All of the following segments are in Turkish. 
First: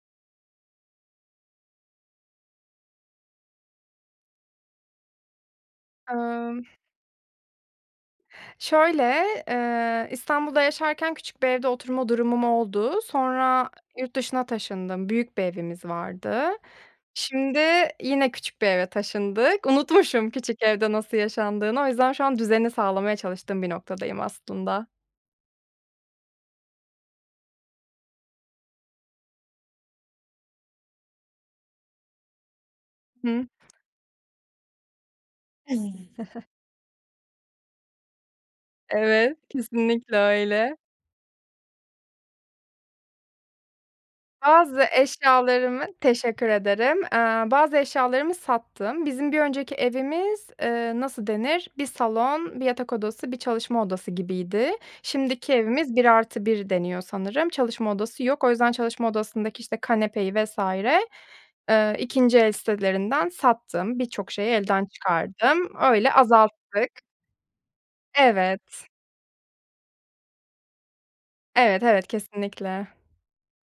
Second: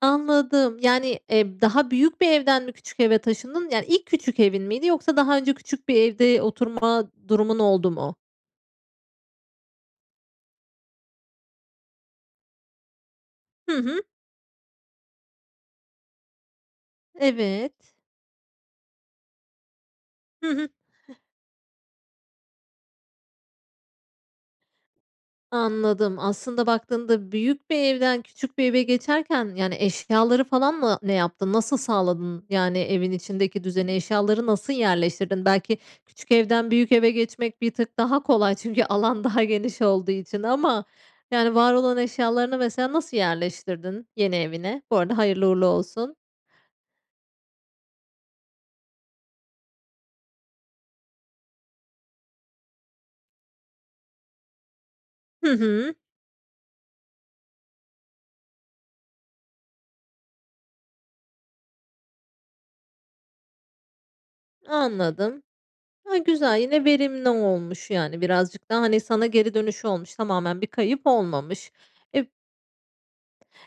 Anladım. Yani, eee, b daha büyük bir evden mi küçük eve taşındın? Yani ilk küçük evin miydi yoksa daha önce küçük bir evde Imm oturma durumun oldu mu? Şöyle, eee, İstanbul'da yaşarken küçük bir evde oturma durumum oldu. Sonra Hı hı. yurt dışına taşındım, büyük bir evimiz vardı. Şimdi Evet. yine küçük bir eve taşındık. Unutmuşum Hı küçük hı. evde Hıh. nasıl yaşandığını. O yüzden şu an düzeni sağlamaya çalıştığım bir noktadayım aslında. Anladım aslında baktığında büyük bir evden küçük bir eve geçerken, yani, eşyaları falan mı ne yaptın? Nasıl sağladın? Yani evin Hıı. içindeki düzene eşyaları nasıl yerleştirdin? Belki küçük evden büyük eve geçmek bir tık daha kolay çünkü alan Evet, daha geniş olduğu kesinlikle için öyle. ama, yani, var olan eşyalarını mesela nasıl yerleştirdin, yeni evine? Bazı Bu arada hayırlı uğurlu eşyalarımı olsun. Teşekkür ederim. Eee, bazı eşyalarımı sattım. Bizim bir önceki evimiz, eee, nasıl denir? 1 salon, 1 yatak odası, 1 çalışma odası gibiydi. Hı Şimdiki hı. evimiz 1 artı 1 deniyor sanırım. Çalışma odası yok. O yüzden çalışma odasındaki, işte, kanepeyi vs. ııı, 2. el sitelerinden sattım. Birçok şeyi elden Anladım. çıkardım. Öyle A, güzel yine azalttık. verimli olmuş yani. Birazcık da, Evet. hani, sana geri dönüşü olmuş tamamen bir kayıp olmamış. Evet, evet, Eb kesinlikle.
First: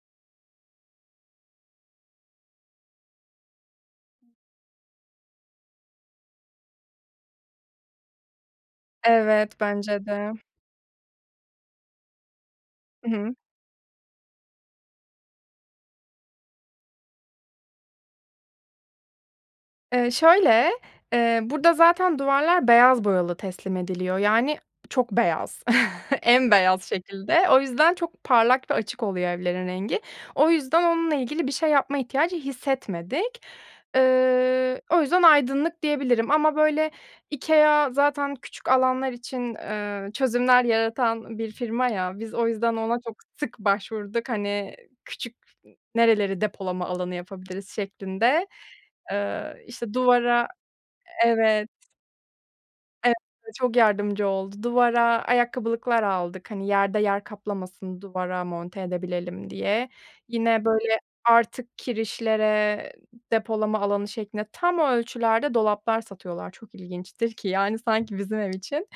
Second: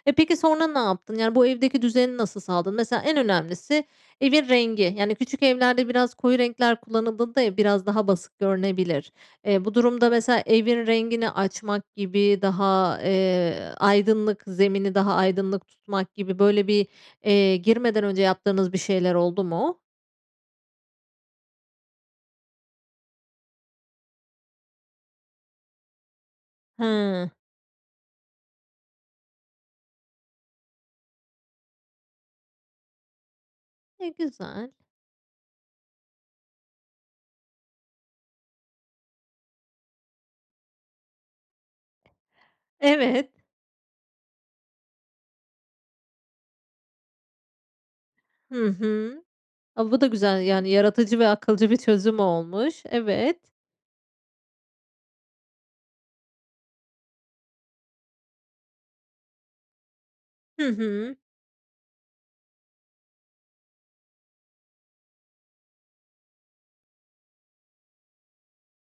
Eee, peki sonra ne yaptın? Yani bu evdeki düzeni nasıl sağladın? Mesela en önemlisi: Evin rengi. Yani küçük evlerde biraz koyu renkler kullanıldığında ev biraz daha basık görünebilir. Evet, Eee, bu bence durumda de. mesela evin rengini açmak gibi daha, I hı. eee, aydınlık zemini daha aydınlık tutmak gibi böyle bir, eee, girmeden önce yaptığınız bir şeyler oldu mu? Iıı, şöyle: Eee, burada zaten duvarlar beyaz boyalı teslim ediliyor. Yani çok beyaz, en beyaz Hıı. şekilde. O yüzden çok parlak ve açık oluyor evlerin rengi. O yüzden onunla ilgili bir şey yapma ihtiyacı hissetmedik. E, güzel. Iıı, o yüzden aydınlık diyebilirim ama, böyle, IKEA zaten küçük alanlar için, ııı, çözümler yaratan bir firma ya. Biz o yüzden ona çok Evet. sık başvurduk. Hani, küçük nereleri depolama alanı yapabiliriz şeklinde. Hı hı. Iıı, A, işte bu da güzel. duvara Yani yaratıcı ve Evet. akılcı bir çözüm olmuş. Evet, Evet. bize çok yardımcı oldu. Duvara ayakkabılıklar aldık. Hani, yerde yer kaplamasın, duvara monte edebilelim, diye. Yine, Hı böyle, hı. artık kirişlere depolama alanı şeklinde tam ölçülerde dolaplar satıyorlar. Çok ilginçtir ki, yani, sanki bizim ev için.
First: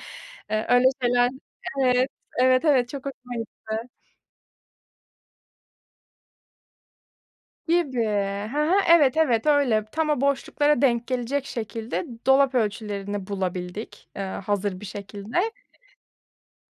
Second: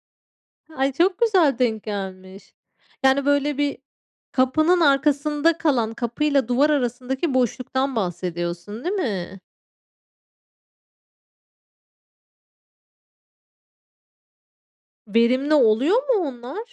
Iıı, öyle Ay, çok şeyler güzel denk Evet, gelmiş. evet, evet, çok Yani, hoşuma böyle, bir gitti. kapının arkasında kalan, kapıyla duvar arasındaki boşluktan Gibi. Hı hı, bahsediyorsun. Değil evet, mi? evet öyle. Tam o boşluklara denk gelecek şekilde dolap ölçülerini bulabildik. Iıı, hazır bir Verimli şekilde. oluyor mu onlar?